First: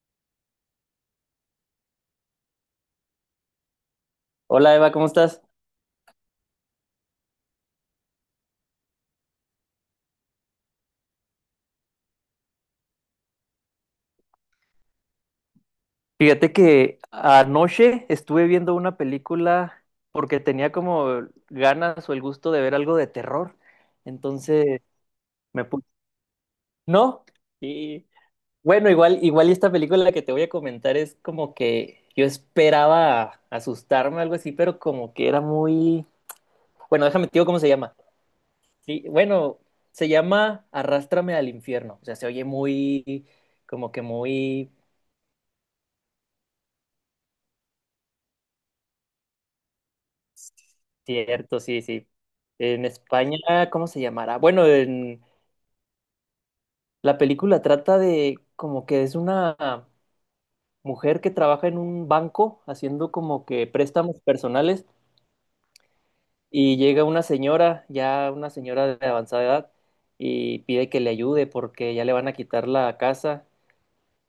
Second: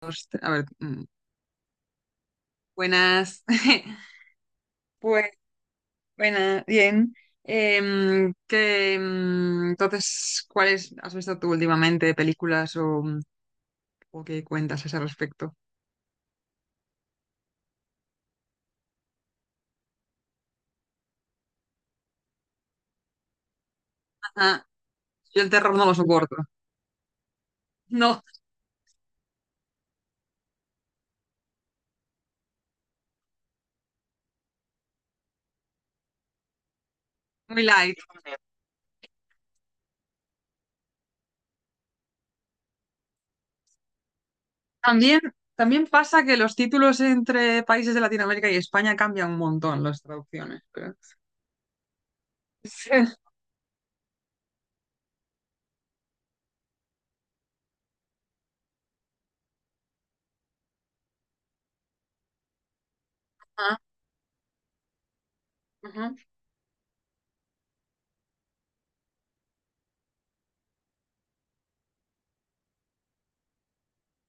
Dos, a ver, buenas. Hola Eva, ¿cómo Pues, estás? buena, bien. Que, entonces, ¿cuáles has visto tú últimamente de películas o, o qué cuentas a ese respecto? Fíjate que anoche estuve viendo una película porque tenía como ganas o el gusto de ver algo de terror. Ajá. Entonces Yo el me terror no puse... lo soporto. No, y No, bueno, igual y esta película que te voy a comentar es como que yo esperaba asustarme o algo así, pero como que era muy... Bueno, déjame te digo cómo muy se llama. light. Sí, bueno, se llama Arrástrame al infierno. O sea, se oye muy, como que muy... También, también pasa que los títulos entre países de Latinoamérica y España cambian un montón las traducciones, Cierto, sí, sí. En Sí. España, ¿cómo se llamará? Bueno, en la película trata de como que es una mujer que trabaja en un banco haciendo como que Ah, préstamos personales ajá. y llega una señora, ya una señora de avanzada edad, y pide que le ayude porque ya le van a quitar la casa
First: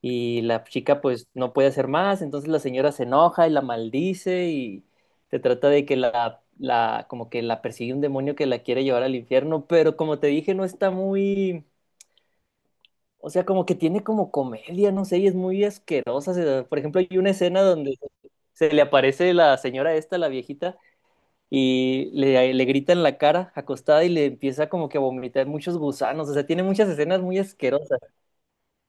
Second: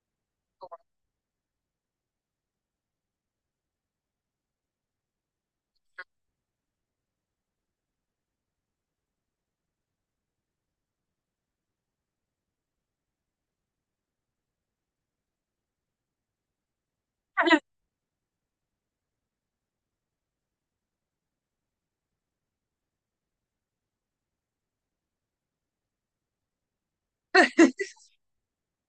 y la chica pues no puede hacer más, entonces la señora se enoja y la maldice y se trata de que la como que la persigue un demonio que la quiere llevar al infierno, pero como te dije no está muy, o sea, como que tiene como comedia, no sé, y es muy asquerosa. Por ejemplo, hay una escena donde se le aparece la señora esta, la viejita, y le grita en la cara acostada y le empieza como que a vomitar muchos gusanos, o sea, tiene muchas escenas muy asquerosas.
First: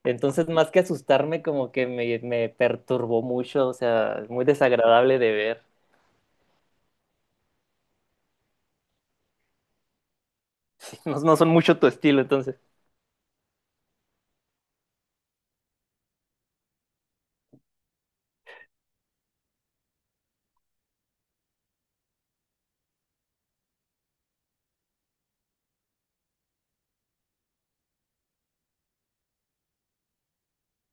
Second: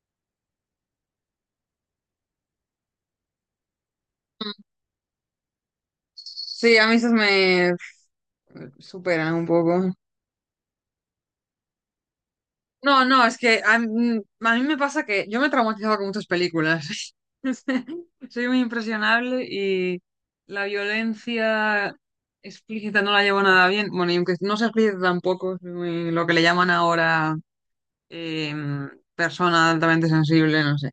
Entonces, más que asustarme, como que me perturbó mucho, o sea, muy desagradable de ver. Sí, a mí esos me superan un poco. No, no son mucho tu estilo, entonces. No, no, es que a mí me pasa que yo me he traumatizado con muchas películas. Soy muy impresionable y la violencia explícita no la llevo nada bien. Bueno, y aunque no sea explícita tampoco, soy lo que le llaman ahora eh, persona altamente sensible, no sé.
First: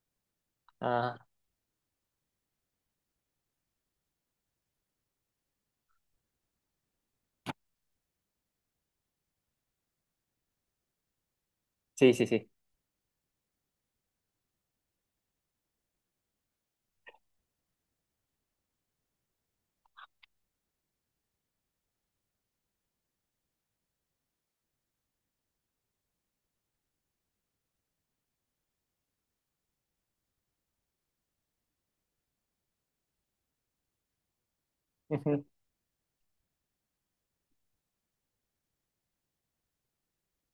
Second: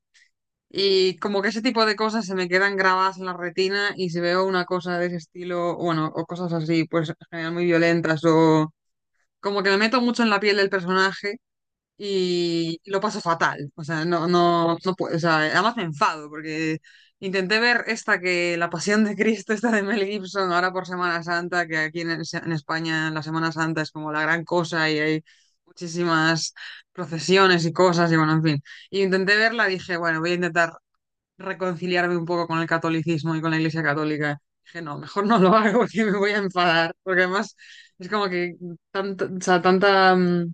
Ah, Y como que ese tipo de cosas se me quedan grabadas en la retina y si veo una cosa de ese estilo, bueno, o cosas así, pues en general muy violentas o como que me meto mucho en la piel del personaje sí, sí, sí. y lo paso fatal. O sea, no, no, no puedo. O sea, además me enfado porque intenté ver esta que La Pasión de Cristo, esta de Mel Gibson, ahora por Semana Santa, que aquí en España la Semana Santa es como la gran cosa y hay muchísimas procesiones y cosas y bueno, en fin. Y intenté verla, dije, bueno, voy a intentar reconciliarme un poco con el catolicismo y con la Iglesia Católica. Dije, no, mejor no Ujú. lo hago porque me voy a enfadar, porque además es como que tanta, o sea, tanta mm,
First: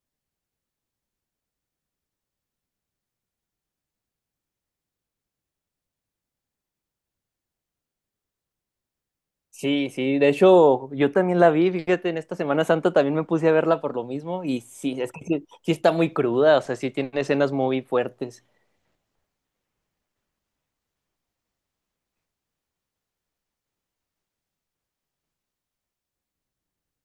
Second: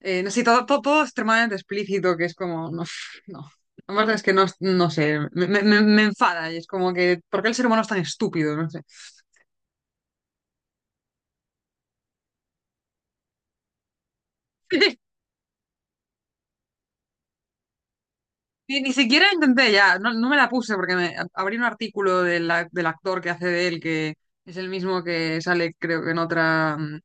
eh, no sé, todo, todo, todo extremadamente explícito, que es como, no, no. La verdad es que no, no sé, me enfada y es como que, ¿por qué el ser humano es tan estúpido? No sé. Sí, sí, de hecho, yo también la vi, fíjate, en esta Semana Santa también me puse a verla por lo mismo y sí, es que sí, sí está muy cruda, o sea, sí tiene escenas muy fuertes. Ni siquiera intenté ya, no, no me la puse porque me abrí un artículo del actor que hace de él, que es el mismo que sale, creo que en otra, mm,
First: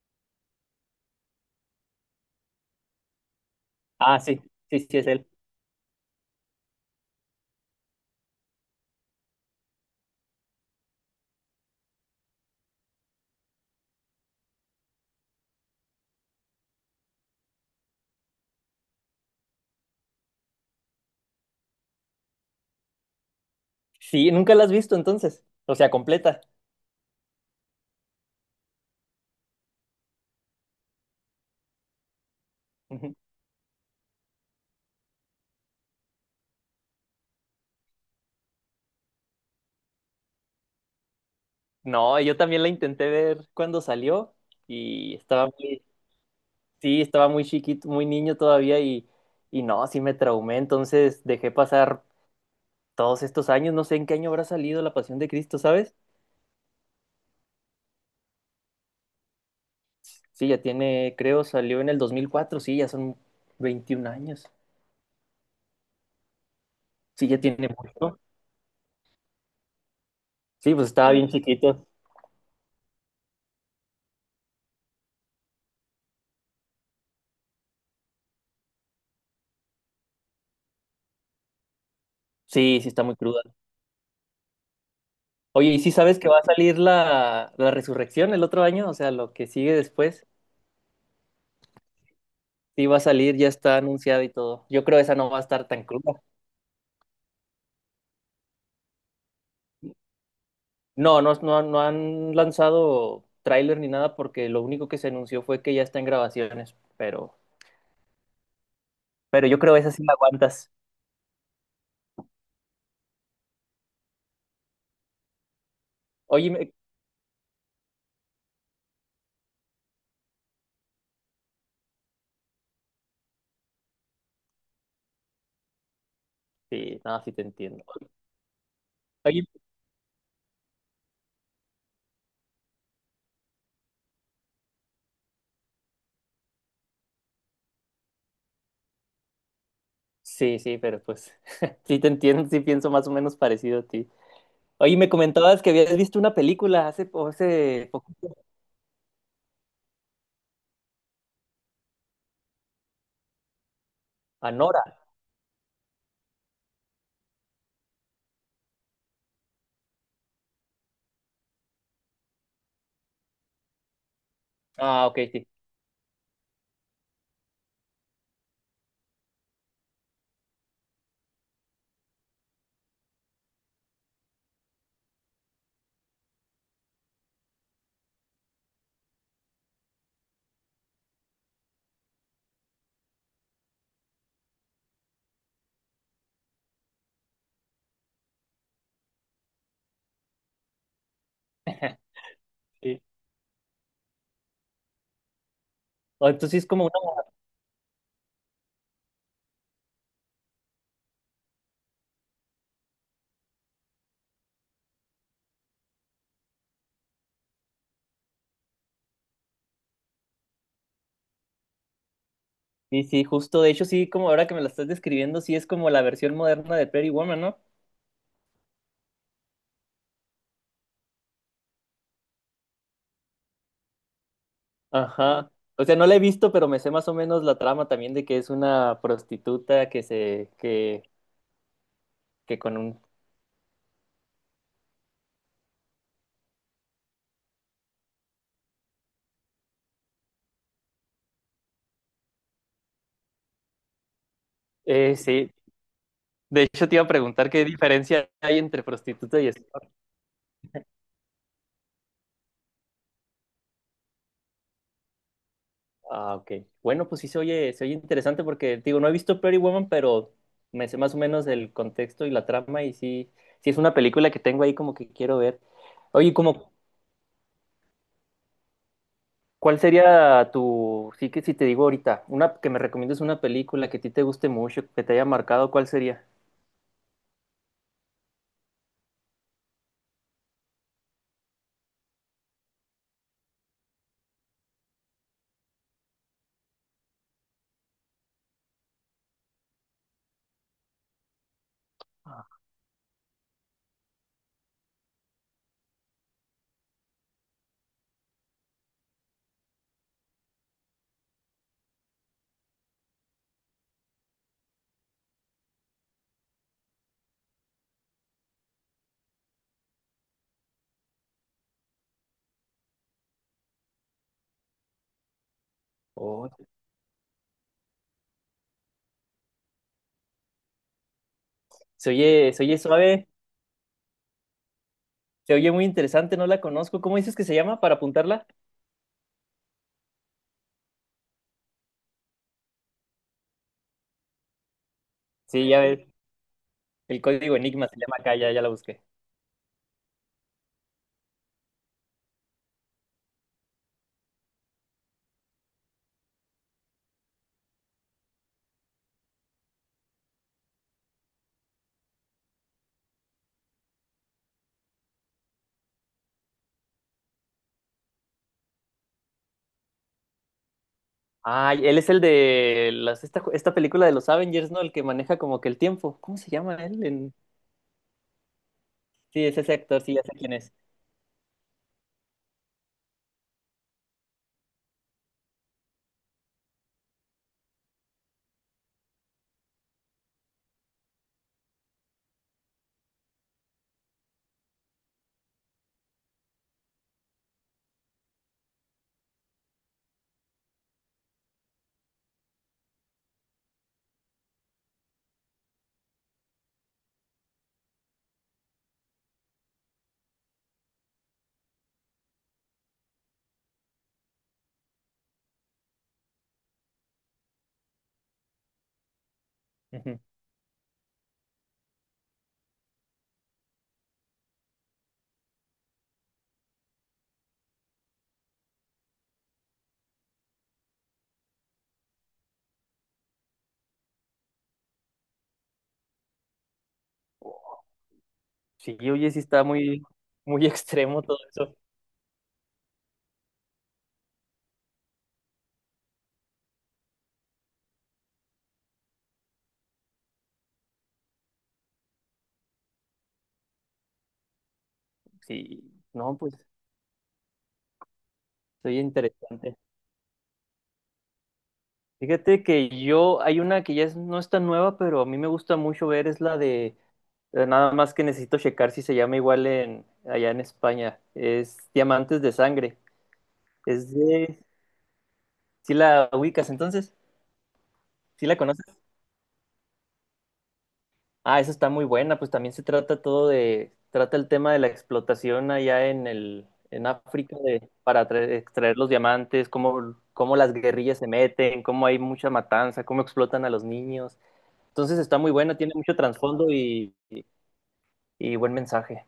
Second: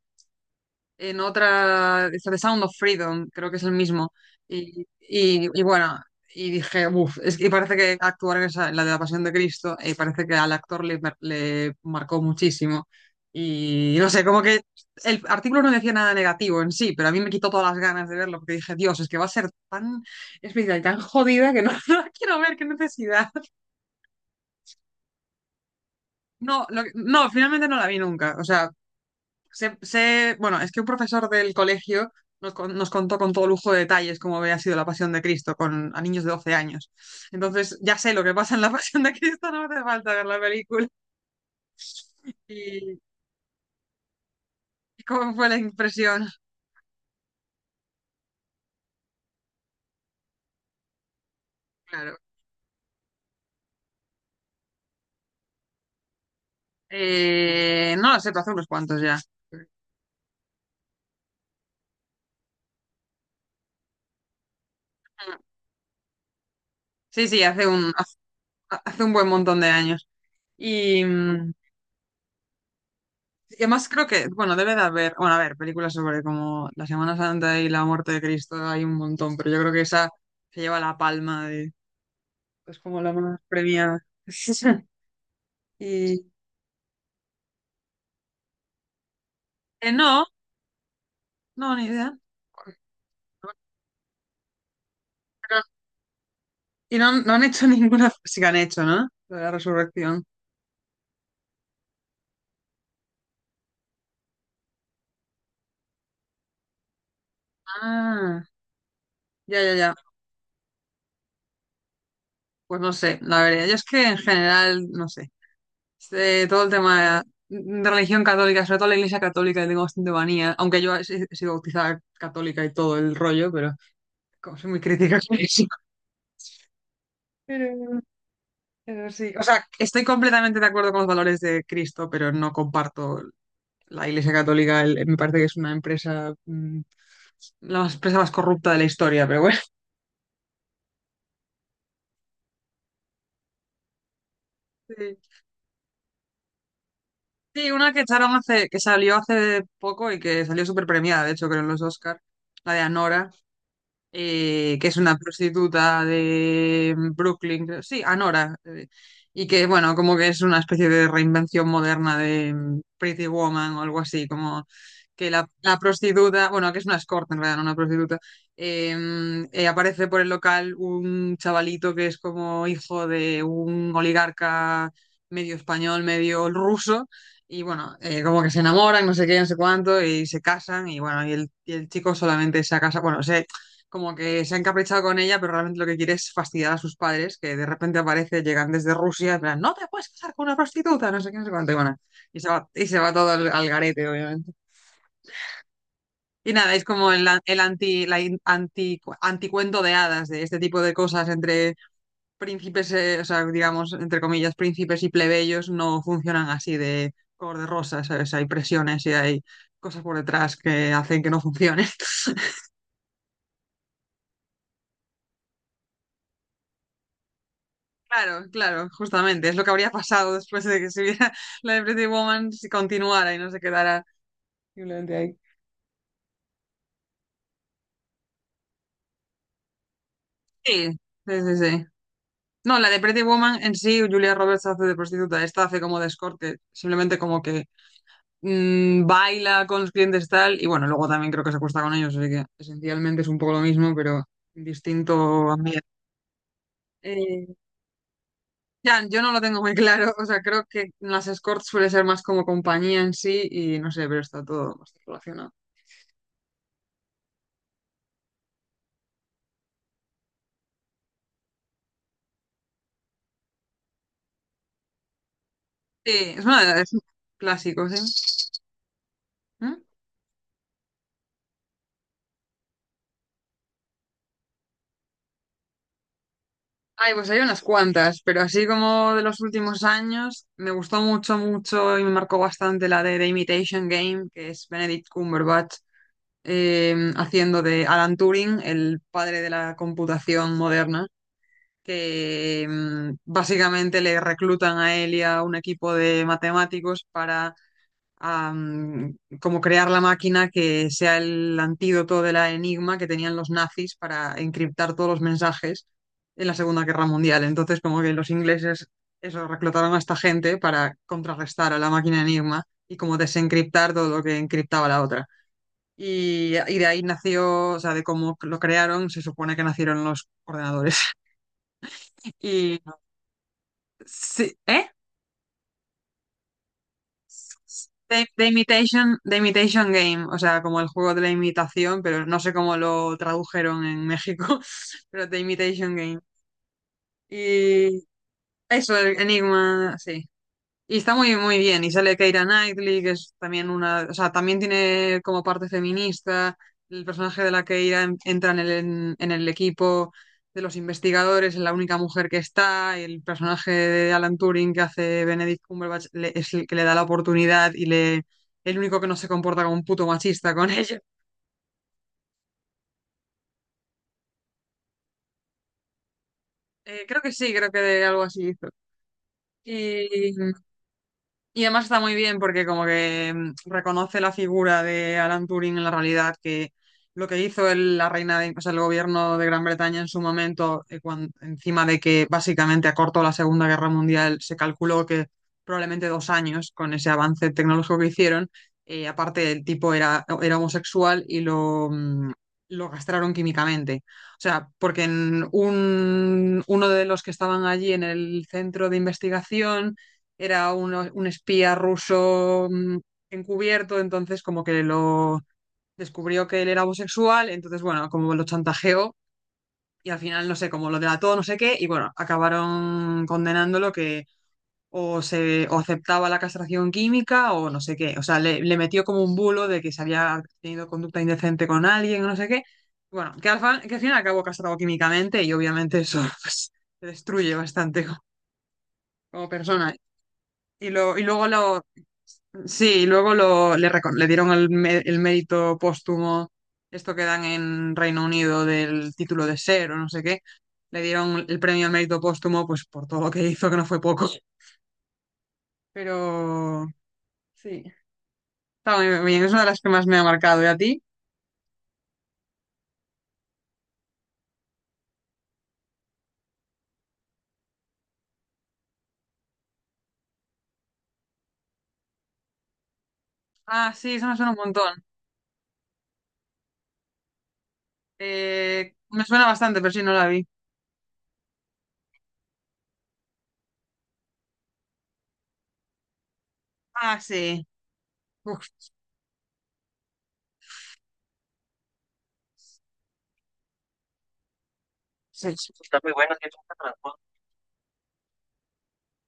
en otra, esta de Sound of Freedom, creo que es el mismo. Ah, sí, sí, Y, sí, es él. y- y bueno, y dije, uff, es que parece que actuar en esa, en la de la Pasión de Cristo, parece que al actor le marcó muchísimo. Y no sé, como que el artículo no decía nada negativo en sí, pero a mí me quitó todas las ganas de verlo, porque dije, Dios, es que va a ser tan especial y tan jodida que no, no la quiero ver, qué necesidad. Sí, nunca la has visto entonces, o sea, completa. No, no, finalmente no la vi nunca. O sea, bueno, es que un profesor del colegio nos Ujú. contó con todo lujo de detalles cómo había sido la Pasión de Cristo con, a niños de 12 años. Entonces, ya sé lo que pasa en la Pasión de Cristo, no hace falta ver la película. No, yo también la ¿Y, intenté ver cuando salió y y cómo estaba fue la muy... impresión? Sí, estaba muy chiquito, muy niño todavía y no, sí me traumé, entonces dejé pasar Claro. todos estos años, no sé en qué año habrá salido La Pasión de Cristo, ¿sabes? No lo sé, pero hace unos cuantos ya. Sí, ya tiene, creo, salió en el 2004, sí, ya son 21 años, Sí, sí, ya sí, hace tiene un, hace, mucho, hace un buen montón de años. sí, pues Y, estaba bien mm, chiquito, Y además creo que, bueno, debe de haber, bueno, a ver, películas sobre como la Semana Santa y la muerte de Cristo, hay un montón, pero yo creo que esa se lleva la palma de, pues sí, sí como está la muy más cruda. premiada. Oye, ¿y sí sabes Y que va a salir la resurrección el otro año? O sea, lo que sigue no, después, no, ni idea. sí va a salir, ya está anunciada y todo. Yo creo esa no va a estar tan cruda. Y no, no han hecho ninguna, sí que han hecho, ¿no? Lo de la resurrección. No han lanzado tráiler ni nada porque lo único que se anunció fue que ya está en grabaciones, Ah, pero yo ya, ya, creo esa ya. sí la aguantas. Pues no sé, la verdad, yo es que en general, no sé, este, Oye, todo el me- tema de religión católica, sobre todo la iglesia católica, le tengo bastante manía, aunque yo he, si, he sido bautizada católica y todo el rollo, pero como soy muy crítica con eso. sí, no, sí te Pero, entiendo. pero sí, o Oye, sea, estoy completamente de acuerdo con los valores de Cristo, pero no comparto la iglesia católica, me parece que es una empresa, empresa más corrupta de la historia, pero bueno. sí, sí, pero pues sí te entiendo, sí pienso más o menos parecido a ti. Oye, me Sí. comentabas que habías visto una película hace, Sí, hace una que poco, echaron hace, que salió hace poco y que salió súper premiada, de hecho, creo en los Oscar, la de Anora, Anora. que es una prostituta de Brooklyn, creo- sí, Anora, y que, bueno, como que es una especie de reinvención moderna de Pretty Woman o algo así, como Ah, ok, que la, sí. la prostituta, bueno, que es una escort en realidad, no una prostituta, eh, aparece por el local un chavalito que es como hijo de un oligarca medio español, medio ruso. Y bueno, como que se enamoran, no sé qué, no sé cuánto, y se casan, y bueno, y el chico solamente se casa, bueno, como que se ha encaprichado con ella, pero realmente lo que quiere es fastidiar a sus padres, que de repente aparece, llegan desde Rusia, en plan, no te puedes casar con una prostituta, no sé qué, no sé cuánto, y bueno, y se Sí. va todo al, al garete, obviamente. O entonces Y sí es nada, es como como el, una... an- el anti, la in- anti, anticuento de hadas, de este tipo de cosas entre príncipes, o sea, digamos, entre comillas, príncipes y plebeyos no funcionan así de color de rosa, ¿sabes? Hay presiones y hay cosas por detrás que hacen que no funcione. Sí, sí, justo, de hecho sí, como ahora que me la estás describiendo, sí es como la versión moderna de Pretty Woman, ¿no? Claro, claro, justamente. Es lo que habría pasado después de que se viera la de Pretty Woman si continuara y no se quedara simplemente ahí. Ajá. O sea, no la he visto, pero me sé más o menos la trama también de que es una prostituta que Sí, sí, sí, sí. que con No, la de un... Pretty Woman en sí, Julia Roberts hace de prostituta, esta hace como de escorte, simplemente como que baila con los clientes tal, y bueno, luego también creo que se acuesta con ellos, así que esencialmente es un poco lo mismo, pero en distinto sí. ambiente. De hecho, te iba a Eh, preguntar qué diferencia hay entre ya, yo no prostituta lo y tengo muy escort. claro, o sea, creo que las escorts suele ser más como compañía en sí, y no sé, pero está todo bastante relacionado. Ah, ok. Bueno, pues sí se oye interesante porque, digo, no he visto Pretty Woman, pero me sé más o menos el contexto y la trama y sí, sí es una película que tengo ahí como que quiero ver. Sí, Oye, es, como, una, es un clásico, sí. ¿cuál ¿Mm? sería tu, sí que si te digo ahorita, una que me recomiendes una película que a ti te guste mucho, que te haya marcado, ¿cuál sería? Ay, pues hay unas cuantas, pero así como de los últimos años, me gustó mucho, mucho y me marcó bastante la de The Imitation Game, que es Benedict Cumberbatch haciendo de Alan Turing, el padre de la computación moderna, que básicamente le reclutan a él y a un equipo de matemáticos para como crear la máquina que sea el antídoto de la enigma que tenían los nazis para encriptar todos los mensajes en la Segunda Guerra Mundial. Entonces, como que los ingleses eso, reclutaron a esta gente para contrarrestar a la máquina enigma y como desencriptar todo lo que encriptaba la otra. Oh, Y de ahí nació, o sea, de cómo lo crearon, se supone que nacieron los ordenadores. Se oye Y suave, sí, ¿eh? se oye muy interesante, no la conozco. ¿Cómo dices que se llama para The, The apuntarla? Imitation, The Imitation Game, o sea, como el juego de la imitación, pero no sé cómo lo tradujeron en México, pero The Sí, ya Imitation ves, Game. el código Enigma se Y llama acá, ya, ya la eso, busqué. el Enigma, sí. Y está muy, muy bien. Y sale Keira Knightley, que es también una, o sea, también tiene como parte feminista. El personaje de la Keira entra en el equipo de los investigadores, es la única mujer que está. Y el personaje de Alan Turing que hace Benedict Cumberbatch es el que le da la oportunidad y le, el único que no se comporta como un puto machista con ella. Ah, y él es el de las, esta película de los Avengers, ¿no? El que maneja como que el tiempo. ¿Cómo se llama él? Creo que sí, creo que de algo así hizo. Sí, es ese actor, sí, ya sé Y, quién es. Además está muy bien porque como que reconoce la figura de Alan Turing en la realidad, que lo que hizo la reina de, o sea, el gobierno de Gran Bretaña en su momento, encima de que básicamente acortó la Segunda Guerra Mundial, se calculó que probablemente 2 años con ese avance tecnológico que hicieron. Eh, aparte, el tipo era, era homosexual y lo, lo castraron químicamente. O sea, porque uno de los que estaban allí en el centro de investigación era un espía ruso encubierto, entonces como que lo descubrió que él era homosexual, entonces bueno, como lo chantajeó y al Ujú. final no sé, como lo delató, no sé qué, y bueno, acabaron condenándolo que o se o aceptaba la castración química o no sé qué, o sea, le metió como un bulo de que se había tenido conducta indecente con alguien o no sé qué. Bueno, que al final acabó castrado químicamente y obviamente eso pues, te destruye bastante como Sí, oye, sí como está persona. muy, muy Y, lo, y extremo todo luego eso. lo, Sí, y luego lo, le dieron el mérito póstumo, esto que dan en Reino Unido del título de ser o no sé qué, le dieron el premio al mérito póstumo pues por todo lo que hizo, que no fue poco. Sí, no, pues, Pero sí, se está oye muy bien, es una de interesante. las que más me ha marcado. ¿Y a ti? Fíjate que yo, hay una que ya no es tan nueva, pero a mí me gusta mucho ver, es la de... nada más que necesito checar si se llama igual en allá en España. Es Diamantes de Sangre. Ah, Es sí, eso me suena un de... montón. ¿Sí la ubicas entonces? ¿Sí la conoces? Me suena bastante, pero sí, no la vi. Ah, esa está muy buena. Pues también se trata todo de... Trata el tema de la explotación allá en el... en Ah, África sí. de... para Uf, extraer los diamantes, cómo, cómo las guerrillas se meten, cómo hay mucha matanza, cómo explotan a los niños. Entonces está muy sí, sí. buena, tiene Está muy mucho bueno, tiene trasfondo mucha trasfondo. Y buen mensaje.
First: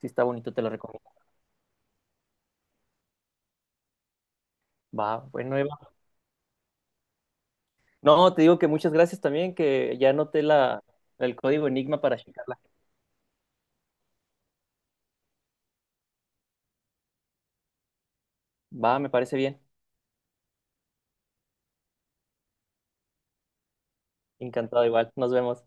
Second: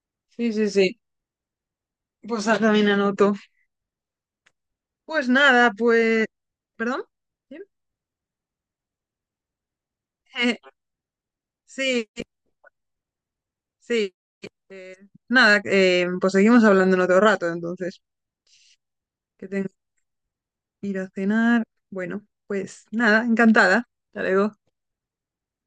Sí está Sí, bonito, te sí, lo sí. recomiendo. Pues haz también anoto. Va, Pues bueno, nada, Eva. pues... ¿Perdón? ¿Sí? No, te digo que muchas gracias también, que ya anoté el código Enigma Sí, para checarla. sí. eh, Nada, pues seguimos hablando en otro rato, entonces, Va, me parece que bien. tengo que ir a cenar. Bueno, pues nada, encantada. Hasta luego. Encantado igual. Nos vemos.